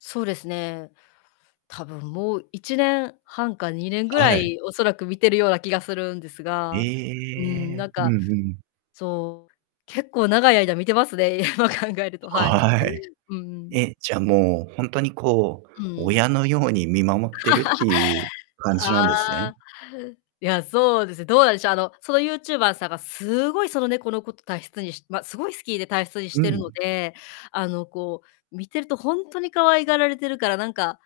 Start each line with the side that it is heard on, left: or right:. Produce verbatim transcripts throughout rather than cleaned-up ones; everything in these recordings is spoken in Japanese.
left: そうですね。多分もういちねんはんかにねんぐ
right: は
left: ら
right: い。
left: い、おそらく見てるような気がするんですが、うーん、
right: ええ、
left: なん
right: う
left: か
right: んうん。
left: そう、結構長い間見てますね、今考えると、
right: あ、
left: はい。う
right: はい。
left: ーん。
right: え、じゃあ、もう、ほんとに、こう、
left: うーん。
right: 親のように見守ってるっていう 感じなんですね。
left: ああ。いや、そうですね、どうなんでしょう、あの、そのユーチューバーさんがすごいその猫のことたいしつにしま、すごい好きでたいしつにし
right: う
left: てるの
right: ん。
left: で、あの、こう、見てるとほんとに可愛がられてるから、なんか、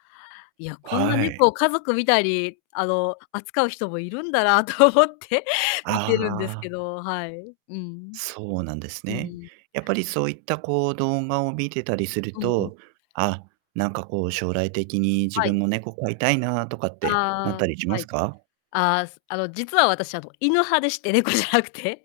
left: いや、こんな
right: は
left: 猫
right: い。
left: を家族みたいに、あの、扱う人もいるんだなと思って見
right: あ
left: てるんですけ
right: あ。
left: ど、はい。うん。
right: そうなんです
left: う
right: ね。
left: ん。
right: やっぱりそういった、こう、動画を見てたりする
left: うんうん。
right: と、あ、なんか、こう、将来的に自
left: は
right: 分
left: い。
right: も猫飼いたいなとかってなっ
left: あ
right: た
left: あ、
right: りしま
left: は
right: す
left: い。
right: か？
left: ああ、あの、実は私、あの、犬派でして、猫じゃなくて。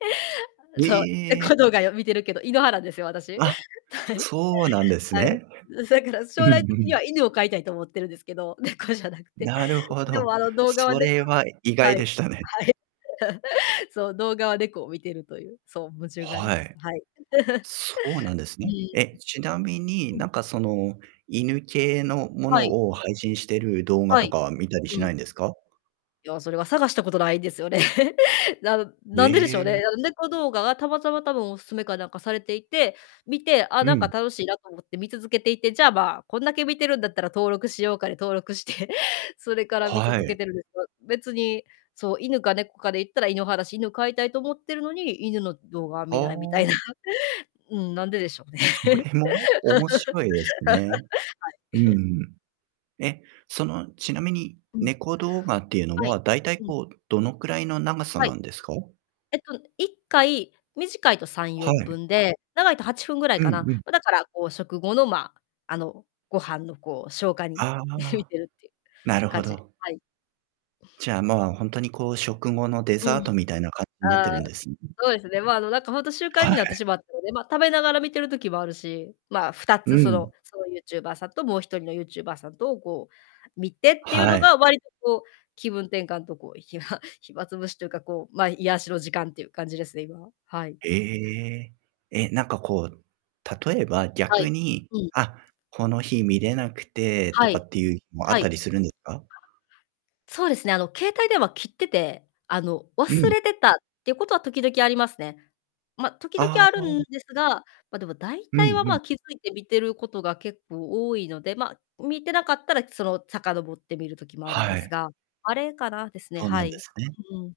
right: え
left: そう、
right: え！
left: 猫動画見てるけど、犬派なんですよ、私。
right: あ、
left: はい。
right: そうなんです
left: はい。
right: ね。
left: うん、そやから
right: うん
left: 将
right: う
left: 来的に
right: ん。
left: は犬を飼いたいと思ってるんですけど、猫じゃなくて。
right: なるほ
left: でも、
right: ど、
left: あの動画は
right: そ
left: ね
right: れは意
left: は
right: 外
left: い。
right: でしたね。
left: はい。そう、動画は猫を見てるという。そう、矛盾があり
right: は
left: ます。
right: い。
left: はい。
right: そうなんです
left: う
right: ね。
left: ん。
right: え、ちなみに、
left: うん。
right: なんか、その、犬系のも
left: はい。
right: のを配信してる動画
left: は
right: と
left: い。
right: かは見たり
left: う
right: し
left: ん。
right: ないんですか？
left: いや、それは探したことないんですよね。なん
right: へ
left: なんででしょう
right: え。
left: ね。あの、猫動画がたまたま多分お勧めかなんかされていて、見て、ああ、
right: う
left: なんか
right: ん。
left: 楽しいなと思って見続けていて、じゃあ、まあ、こんだけ見てるんだったら登録しようかで登録して、それから見
right: は
left: 続け
right: い。
left: てるんですよ、別に、そう、犬か猫かで言ったら犬派だし、犬飼いたいと思ってるのに、犬の動画は
right: あ
left: 見ないみたいな。
right: あ。
left: うん、なんででしょうね。
right: そ
left: はい。
right: れも面白いですね。うんう ん。え、その、ちなみに
left: うん。
right: 猫動画っていうの
left: はい。
right: は、だいたい、
left: うん。
right: こう、どのくらいの長さ
left: はい。
right: なんですか？
left: えっと、いっかい、短いとさん
right: は
left: よんぷ
right: い。
left: んで、長いとはちふんぐらい
right: う
left: か
right: ん
left: な。
right: うん。
left: ま、だから、こう、食後の、まあ、あの、ご飯の、こう、消化に
right: あ
left: 向い
right: あ、
left: てるっていう
right: なるほ
left: 感じ、
right: ど。
left: はい。
right: じゃあ、まあ、ほんとに、こう、食後のデ
left: う
right: ザー
left: ん。
right: トみたいな感じなって
left: あ
right: る
left: あ、
right: んです
left: そうですね。ま、あの、何かほんと習
right: あ、
left: 慣
right: は
left: になって
right: い。
left: しまったので、ま、食べながら見てる時もあるし、まあ、ふた
right: う
left: つ、その
right: ん。
left: そのユーチューバーさんと、もうひとりのユーチューバーさんとを、こう、見てっていう
right: は
left: の
right: い。
left: が割と、こう、気分転換と、こう、暇暇つぶしというか、こう、ま、癒しの時間っていう感じですね、今は。はい。
right: ええ。え、なんか、こう、例えば
left: は
right: 逆
left: い。
right: に、
left: うん。
right: あ、この日見れなくてと
left: は
right: か
left: い。
right: っていう日もあっ
left: は
right: た
left: い。
right: りするんですか？
left: そうですね、あの、携帯電話切ってて、あの、
right: う
left: 忘
right: ん。
left: れてたっていうことは時々ありますね。ま、時々
right: あ
left: あるん
right: あ。
left: ですが、ま、でも大
right: う
left: 体
right: ん、
left: は、
right: うん。
left: ま、気づいて見てることが結構多いので、ま、見てなかったら、その、遡って見る時もあるん
right: は
left: です
right: い。
left: が。あれかなですね、
right: そうな
left: は
right: ん
left: い。
right: で
left: う
right: すね。
left: うん。